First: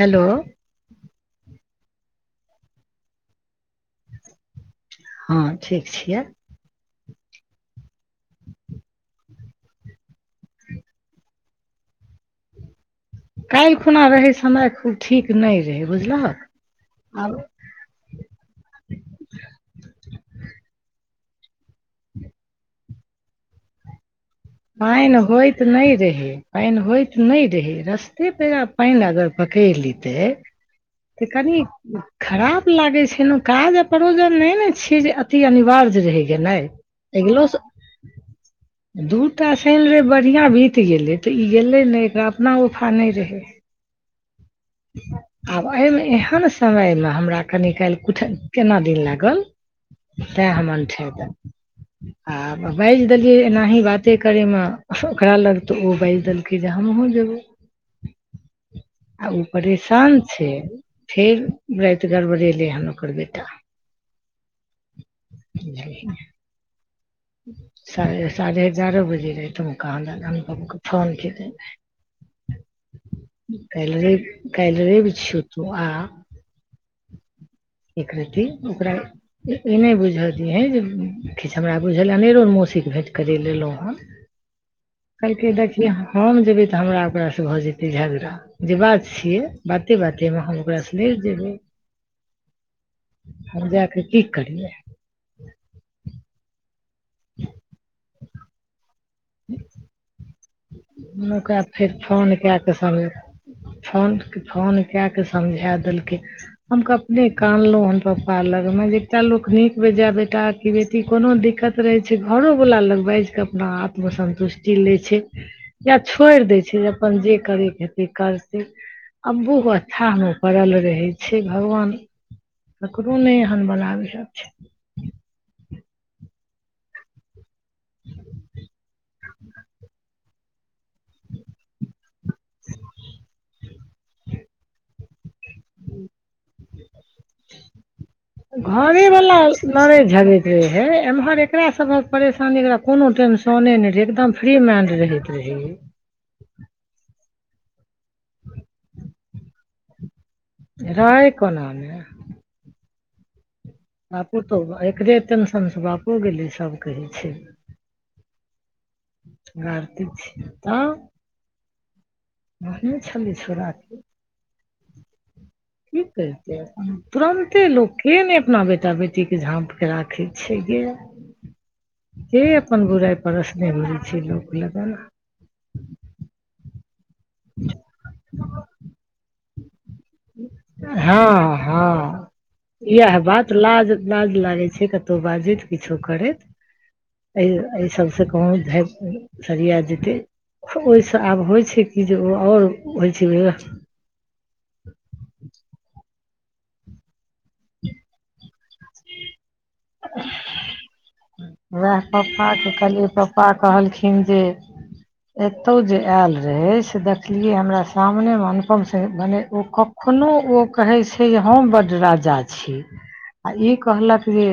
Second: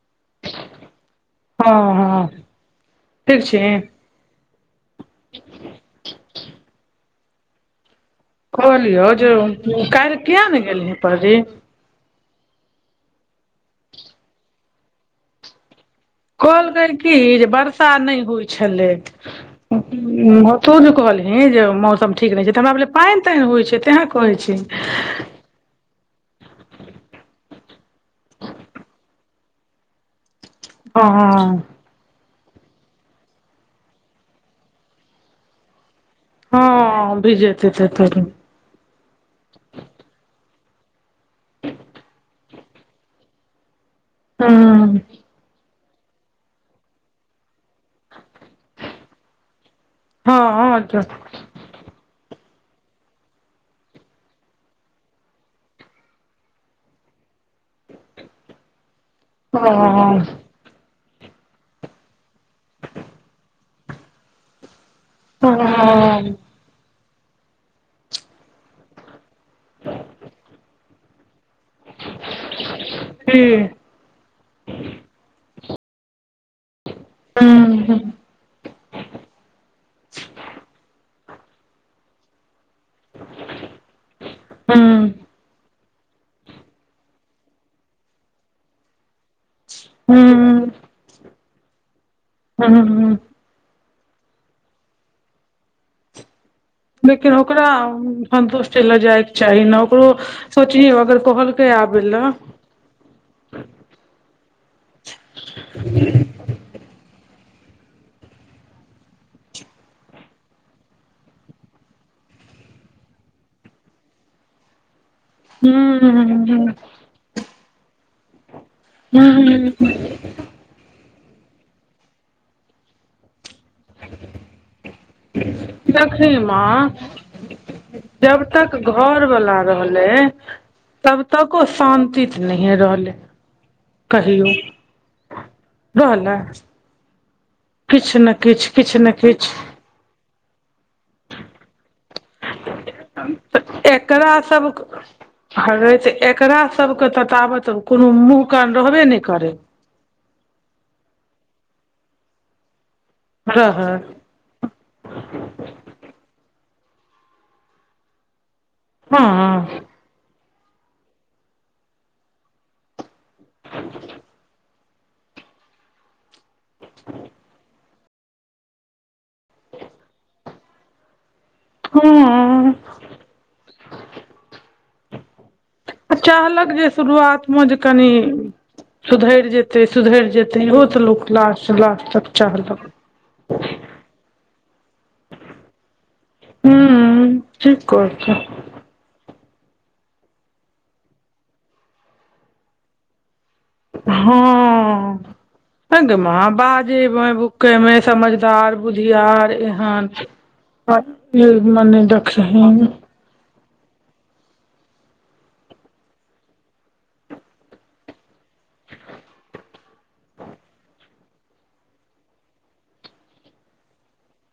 Hello हँ हँ ठीक छीही हँ ठीक छियै कहलियौ जे काइल किया ने गेली परी काल्हि खुना रहै समय खूब ठीक नय रहै बुझलहक कलकै की आब जे बर्स बरसा नहि होइ छलै तू जे कहली जे मौसम ठीक रह छै तऽ हमरा भेलै पानि तइन होइ छै तेहं कहे छै पाइन होयत त नहि रहै पानि होइत नहि रहै रस्ते पेरा पानि अगर पकड़ि लेतै त कनि हँ खराप लागे छै ने काज आ परोजन नय ने छिये जे अति अनिवार्य रहै गेलय हँ एगलो स भिजेतै त तर दू टा शन रइब बढ़िआँ बीत गेलै तऽ ई गेलै ने एकरा अपना उफा नय रहै हुँ आब एहिमे एहन समयमे हमरा कनी काल्हि कनी केना दन लागल तै हम हँ अंठा देलो [inaudible] आ बाजि देलियै एनाही बाते करैमे ओकरा लग तऽ ओ बाजि देलकैय जे हमहु जेबौ आ ओ हँ परेशान छैय फेर राति गड़बड़ेलैय हन ओकर बेटा बुझ [unintelligible] हँ सा साढ़े एगारह बजे रातिमे कहा दन अनुपमके फोन केने रहैय। की कैल रैब कैल रैब छियौ तु आ हूँ हूँ एकरति ओकरा इ नै बुझऽ दियैह जे किछ हमरा बुझल अनेरो मौसीक के भेंट करैय एलहु ह हूँ कहलकैय देख किएक हम जेबै तऽ हमरा ओकरास भऽ जेतैय झगड़ा जे बात छियैय बाते बातेमे हम ओकरास लड़ि जेबैय हुहुहुहु हम जा कऽ की करियै लेकिन ओकरा सन्तुष्ट लय जाइके चाही ने ओकरो सोचियौ अगर हम ओकरा कहलकै फेर आबै लए हूं फोन कए कऽ समझ फोन फोन कऽके समझा देलकै हम क अपने कानलो हन पपा लगमे जे एकटा लोक नीक बेजाय बेटा क कि बेटी कोनो दिक्कत रहैय छैय घरोवला लग बाजिकऽ आपम आत्मसन्तुष्टि लैय छैय। या छोड़ि हूं दैय छैय जब अपन जे करेयक हेतैय करतैय आबुह हूं अथाहमे पड़ल रहेय। छैय भगवान ककरो नै एहन बनाबियह। देखी माँ जब तक घरवला रहलैय। तब तक ओ शान्ति स नहिए रहलैय कहियो। गहनक किछ न किछ न लरे झगरैत रहै हेय एम्हर एकरा सबक परेशानी एकर [inaudible] कोनो तऽ टेंशने नै रहैये एकरा एकदम फ्री सब मेड रहैत रहत रहै इ। हरै तऽ एकरा सबके त ताबत कोनो मुॅह कान रहबे नै करेय। रहैय कोना नै। रहैय। आ पुतहु एकरे टेंशनस बापो गेलैय सब कहैय छै। हँ कार्तिक छी आ कहने छलैय छोड़ा की करिते तुरन्ते लोक के नै अपना बेटा बेटी कतेक झापके राखे छैय गे के हँ अपन बुराइ परोसने [inaudible] घुरैय छैय लोक लगन चाहलक जे शुरुआत मे जे कनि सुधेर जेतय तैय सुधेर जेतेय इहो तऽ लोक लास्ट लास्ट तक चाहलक। इहा बात लाज लाज लागैत छैय कतहु बाजैत किछो करैत। हूँ एइ ठीक एइ सबस कहलकै कोनो धैर्य। सरिया जेतैय ओहिस आब होइ छैय कि जे ओ आओर होइ छैय ह अइ गे माँ बाजेबमे भुकैयमे समझदार बुधियार ऐहन पर वैह पपाक कहलियै पप्पा कहलखिन जे एतौ जे, आयल रहय से देखलियै हमरा सामनेमे अनुपम से भने ओ कप। कोनो ओ कहैय छैय हम बड राजा छी आ इ कहलक जे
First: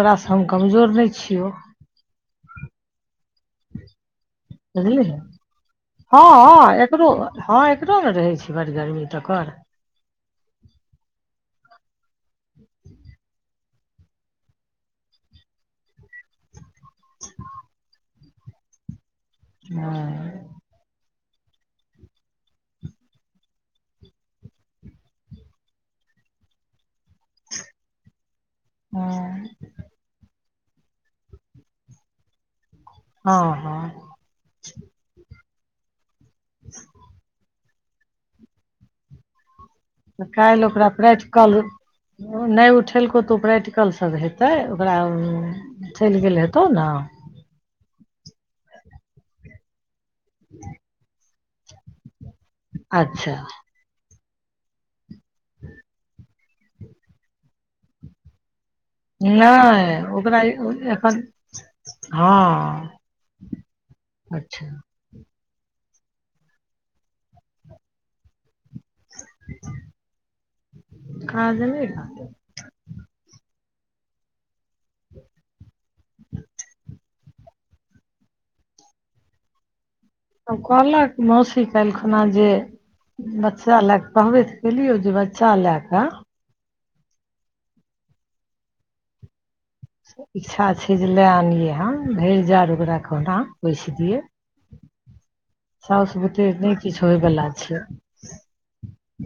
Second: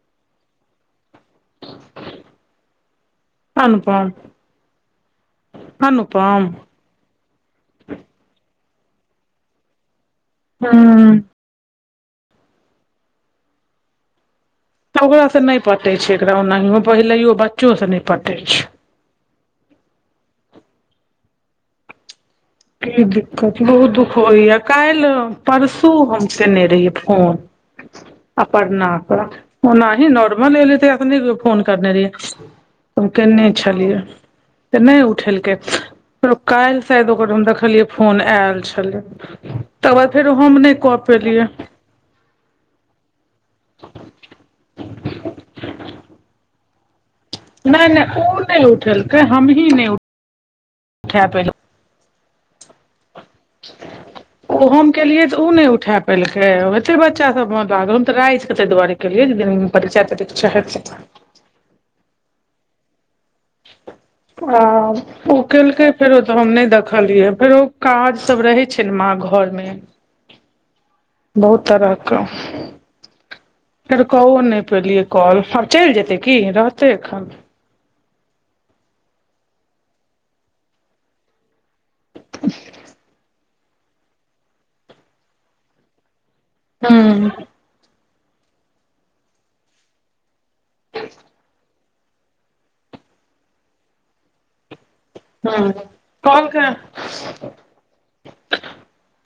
तोरास हम कमजोर नै छियौ। [inaudible] अनुपम। बुझलियै, हँ अनुपम हँ एकरो हँ एकरो ने रहै छै बड़ गरमी तखन हुँ ओकरा सँ नहि पटै छै एकरा ओनाहियो, पहिलयो बच्चो से नहि पटै छै। हँ [inaudible] की दिक्कत, बहुत दुःख होइया काल्हि परसू हम केने रहियै फोन। अपर्णा कऽ हँ ओनाहि नॉर्मल अल तऽ नहि फोन करने रह य। केने छलियै हँ त नहि उठेलकै फेरो कएल शायद। ओकर देखलियै फोन आयल छलै तकर बाद तऽ फेरो हम काल्हि नहि ओकरा कऽ पेलियै। प्रैक्टिकल नहि उठेलको तऽ ओ प्रैक्टिकलसभ हेतै ओकरा। चलि गेलै हेतोव ना। नहि नहि ओ नहि उठलकै हमी नहि उठ। खा पैलहूँ अच्छा ओ हम केलियै तऽ ओ नहि उठा पेलकै लए ओ बच्चा सब मन ल [unintelligible] तऽ रहि छै तैहि दुआरे केलियै जे दिन नहि परीक्षा ओकरा तरीक्षा हेतै ए-एखन हाँ आ ओ केलकै फेरो तऽ हम नहि देखलियै फेरो काज सब रहै छै न माँ घरमे काज बहुत नहि तरहक। रहतै फेर कओ नहि पलियै कॉलफेर चलि जेते की रहतै एखन तब कहलक मौसी कालिह खुना जे बच्चा लए क क़हबे त केलियौ जे बच्चा लए क हूँ इच्छा छै जे लए आनियै हन भरि जाड़ ओकरा कहुना पोएस दियै हूँ साउस कॉल बूते नहि किछु होइवला छै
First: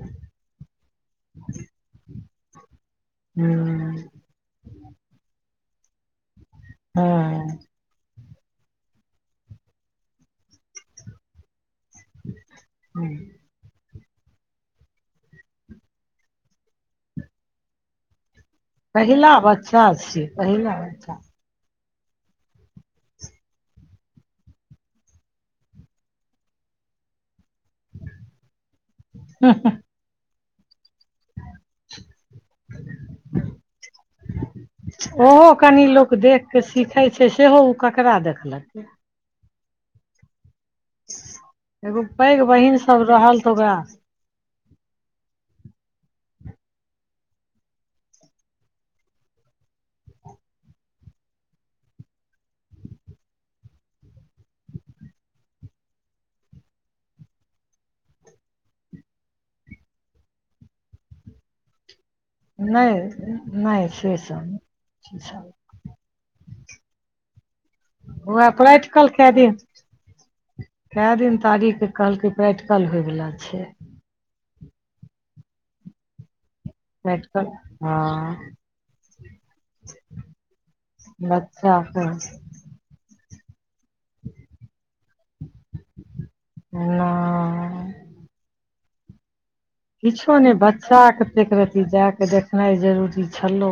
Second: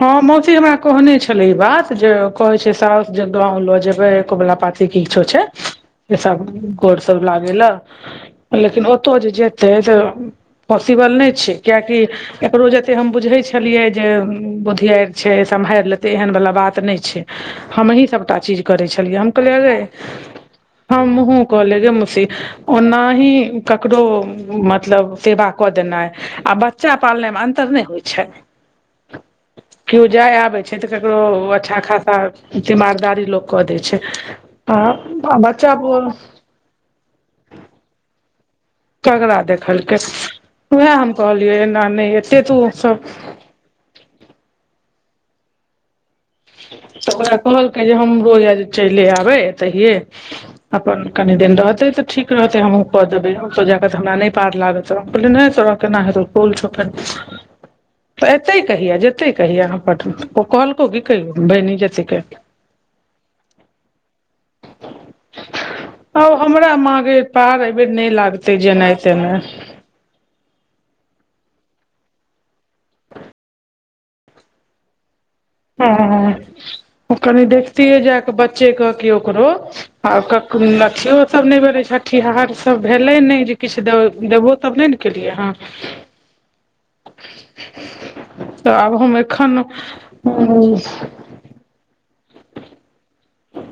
हाँ मौसी हमरा कहने छल ई बात जे कहए छै साउस जे गाँंव लऽ हूँ जेबै कबुला पाती किछो छै से सब गोर सब लागे हँ लए लेकिन ओतौ जे जेते तऽ पॉसिबल नहि छै क्याकि एकरो जते हम बुझे छी छलियै जे बुधियार छै सम्हारि लेतै एहन बला बात नहि छै हमही सबटा चीज करै छलियै हम पहिला कहलिये गै बच्चा छियै पहिला बच्चा हमहूँ क लेगे मौसी ओना ही ककरो मतलब सेवा कऽ देना आ बच्चा पालयनामे अन्तर नहि होइ छै केओ जाय आबै छै तऽ ककरो अच्छा खासा दीमागदारी लोक कऽ दै छै आ ओहो बच्चा कनि लोक पोल्स देख के सीखै छै, सेहो ओ केकरा देखलकय। ककड़ा देखलकै उएह हम कहलियै एना नहि एते तू सब त ओकरा तऽ ओकरा कहलकै जे हमरोज चलि आबै एतहिये। अपन कनि दिन रहते तऽ ठीक रहते हमहूँ कऽ देबै ओत जाक तऽ हमरा नहि पार लागत नहि तोरा कना हेतो स्कूल छो फेर तऽ एते कहिया जेते कहिया पटना ओ कहलको की कहिय बनी जेते केयला नहि नहि से सब ओ हमरा माँ गे पार एहिबेर नहि उएह लागते जेनाइ प्रैक्टिकल कए तेनाइ दिन कए दिन तारीख कहलकै प्रैक्टिकल होयवला छै। हँ-हह कनि प्रैक्टिकल देखतियै हँ जाकऽ बच्चे के कि ओकरो आ कखनो नथीयो सेहो सब नहि बनै छै बच्चाके छठिहार तऽभैले नैइ किछ दैबे देबहो तब नै न केलिये हन नहि तऽ आब हम ऐखन किछो ने बच्चा के ऐक रति जाय के देखनाइ जरूरी छलो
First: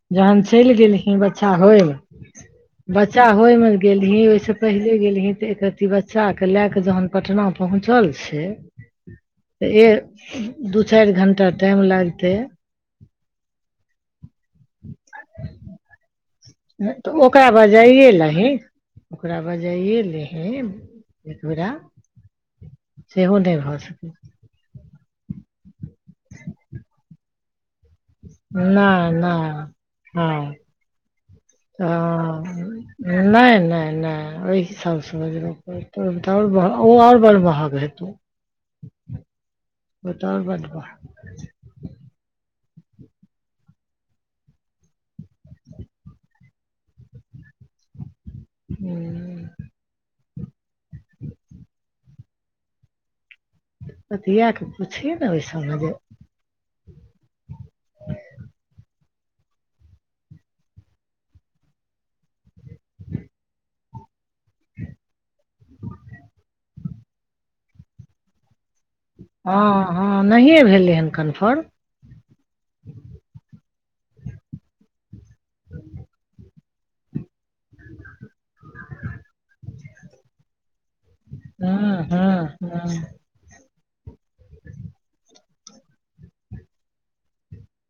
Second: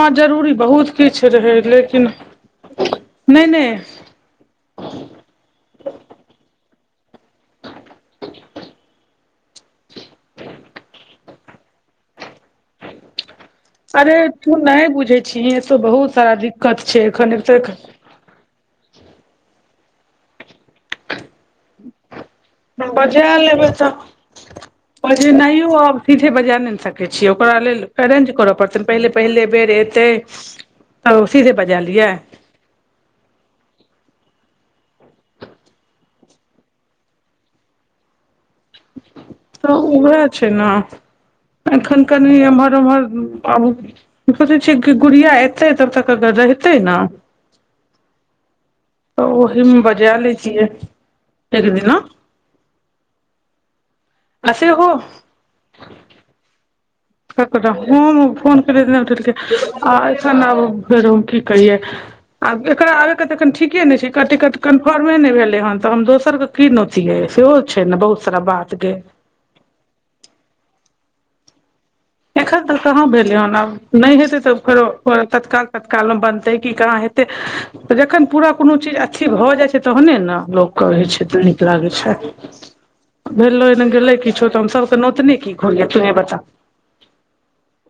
माँ जरूरी चलि बहुत गेलखिन किछु बच्चा रहै होय लेकिन बच्चा नहि होयमे नहि गेल गेलही ओहिस पहिले गेलही तऽ एक रती बच्चा के ले के जहन पटना पहुंचल छै तऽ ए दू चारि घंटा टाइम लागते अरे तू नहि बुझे छीहीन एत बहुत सारा दिक- तऽ ओकरा बजाइए लहीन ओकरा बजाइए लिहींन एकबेरा सेहो नहि भऽ सकै नहियो आब सीधे बजा नय ने सकैत छीयै ओकरा लेल करैट अछि करऽ पड़तै नहि पहिले पहिले नहि बेर एतै हँ तऽ सीधे बजा लियै। नै नै नै ओहि हिसाब से बजब परतै। ओल ओ आ और बड़ महंग हेतौ। तऽ ओ उहो तऽ आओर छैय बड़ नै। महग एखन कनि एमहर उम्हर आब। सोचै छियै की गुड़िया एतै तब तक एतह रहतै न। [unintelligible] तऽ ओहि मे बजा लेछीये एक दिना। आ बतियाके सेहो पुछि ने ओहि सब जे। ककरा हम फोन केलिये तऽनैउठेलके आ एखन आब फेरो की कहिये। आब एकरा आबे के तऽ अखन ठीके नै छैय। टिकट कन्फर्म नहि भेले हन तऽ हम दोसर के की नोतियए सेहो छैय ने बहुत सारा बात गे। हाँ हाँ नहिये भेलै हन कन्फर्म। एखन तक कहाँ भेलै हन आब नहि हेते तऽ फेरो तत्काल तत्काल में बनते। की केना हेतै। तऽ जखन पूरा कोनो चीज अथि भऽ जाइ छैय तखने ने लोक कहे छैय तऽ नीक लागै छैय। हाँ। भेलए नै गेलै किछो तऽ हम सबके नोतने की घुरिये तुसी बता।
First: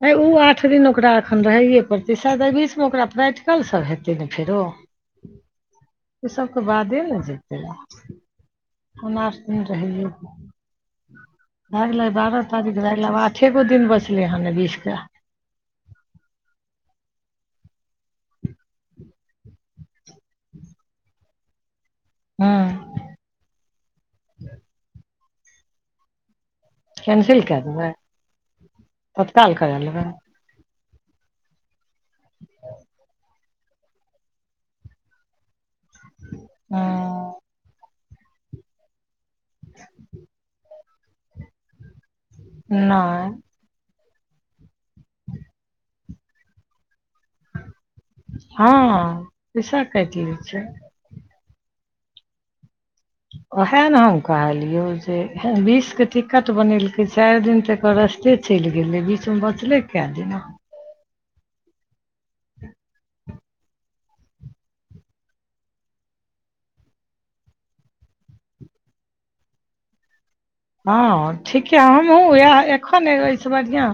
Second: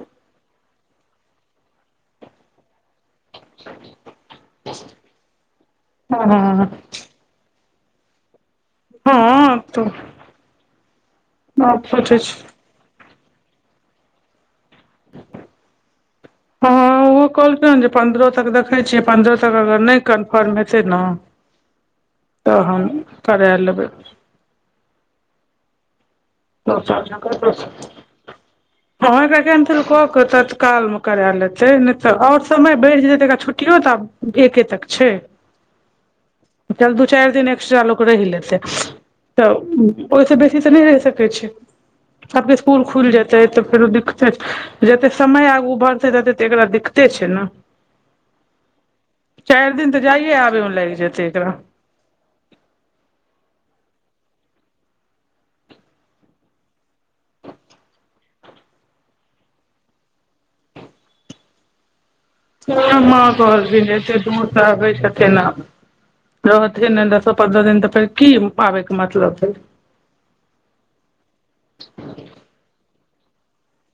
है उ आठ दिन ओकरा एखन रहैये पड़ते साइद बीच मे ओकरा प्रैक्टिकल सब हेतै ने फेरो। इ सबके हँ बादे ने जेतै ल। ओना आठ हँ दिन तऽ रहले आब भए गेलै सोचै छी बारह दिन। हो गेलै आठेगो दिन बचले हन बीचके। हाँ उ कहलके हन जे पन्द्रह तक देखैत छियै पन्द्रह तक अगर नहि कन्फर्म हेतै ने। हँ तहन करा लेबै। [unintelligible] केन कैंसिल कए देबै तत्काल करा लेबै कक त कल मे करा लेतै नय तऽऔर समय बढ़ि जेतै तऽ एकरा छुट्टीयो तऽ आब एके तक छैय। चल दू चारि हँ दिन एक्स्ट्रा लोक रहि लेतै। तऽ ओहिसे बेसी तऽ नय रहि सकै छैय। सब स्कूल खुल नहि जेतै तऽ फेरो दिक्कत छैय। जते समय आगू बढ़तै तते तऽ एकरा दिक्कते छैय न। हँ चारि पैसा दिन तऽ काटि लै जाइए आबै छै मे लागि जेतै एकरा उएह ने हम कहलिये जे बीस के टिकट बनेलकै चारि दिन तऽएकर के चलि गेलै बीचमे बचलै कैए दिना। सैह माँ कहलखिन एते दुर से आबै छैय केना रहते नै दसो पन्द्रह दिन तऽ फेर की पाबै के मतलब मैले। हँं ठीके हमहूँ इएह एखन एबै से बढ़ियां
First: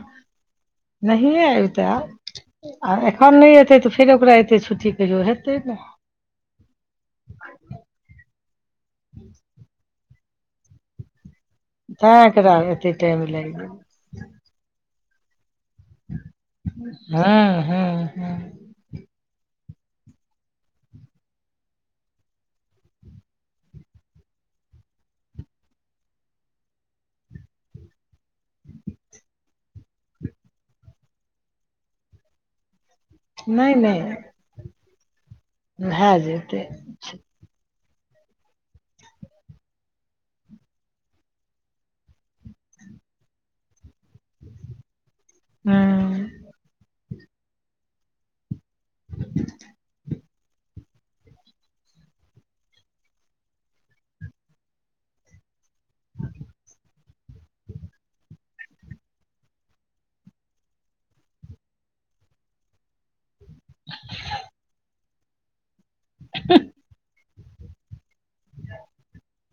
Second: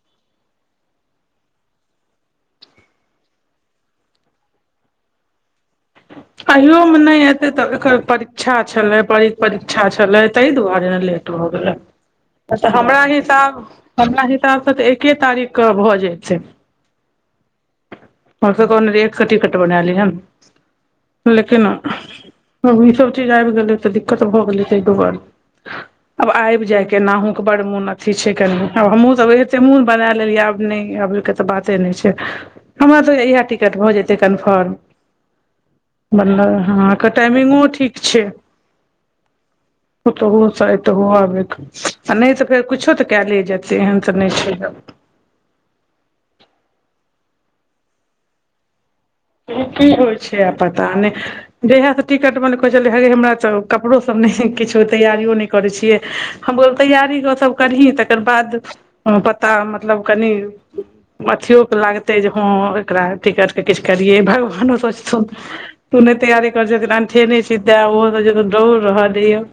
नहिए अइतै आब आ एखन नय एतै त फेर ओकरा एते छुट्टी कहियो हेतै ने अहियो मे नहि एते तऽ एकर परीक्षा छलै पर परीक्षा छलै ताहि दुआरे ऐले। तैँ एकरा अच्छा एतेक हमरा टाइम लागि हिसाब गेल हमरा से एके तारीख के भ। हाँ हाँ हाँ हम तऽ कहने रहिये एक टिकट बनाय लीयह। लेकिना ई सभ चीज आबि गेलै त दिक्कत भ गेलै तै दुआरे ह आब आबि जाय केनाहु कऽ बड़ मोन अथी छै कनि आब हमहुँ सब एते मोन बना लेलियै आब नय आबै कऽ तऽ बाते नै छै हमरा तऽ इहे नहि टिकट भऽ नहि जेतै कन्फर्म भए बनल जेतै हँ अकर टाइमिगो ठीक छै ओतहो सँ एतहो आबै कऽ आ नय तऽ फेर कुछो तऽ कैय लै जेतै एहन तऽ नइ छै गप हुँ की की होइ छै आ पता नय जहिया सँ टिकट बनलै कहै छलै हगै हमरा तऽ कपड़ो सभ नय छै किछो तैयारियो नय करै छियै हम कऽ तैयारी ओ सब करही तकर बाद पता मतलब कनि अथियो केँ लागतै जे हँ एकरा टिकट केँ किछ करिये भगवानो सोचथुन तू नइ तैयारी करै छथिन अनठेने विध्या ओ सब तऽ जे दौड़ रहल यऽ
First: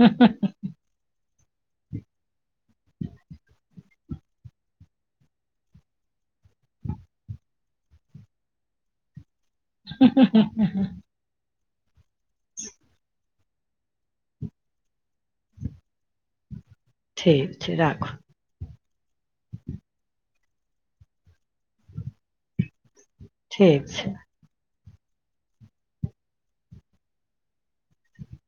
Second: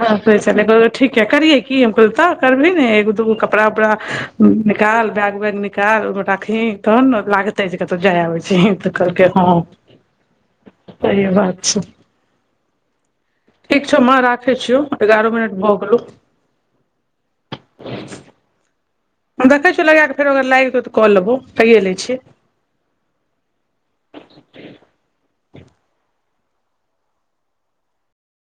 हसै छलै कहलकै ठीके करिअइ की हम कहलियै तऽ करभी ने एगो दूगो कपड़ा उपड़ा निकाल बैग वैग मे निकाल ओइमे राखही तखन नऽ लागतै जे कतहु जाय आबै छही तऽ कहलकै हँ हुं हुं हुं हुं हुं सही बात छै ठीक छौ माँ राखै छियौ एगारह मिनट भऽ गेलौ ठीक छै राख हम देखै छियौ लगै कऽ फेरो अगर लागि जेतय तऽ कऽ लेबौ कैए लै छी ठीक छै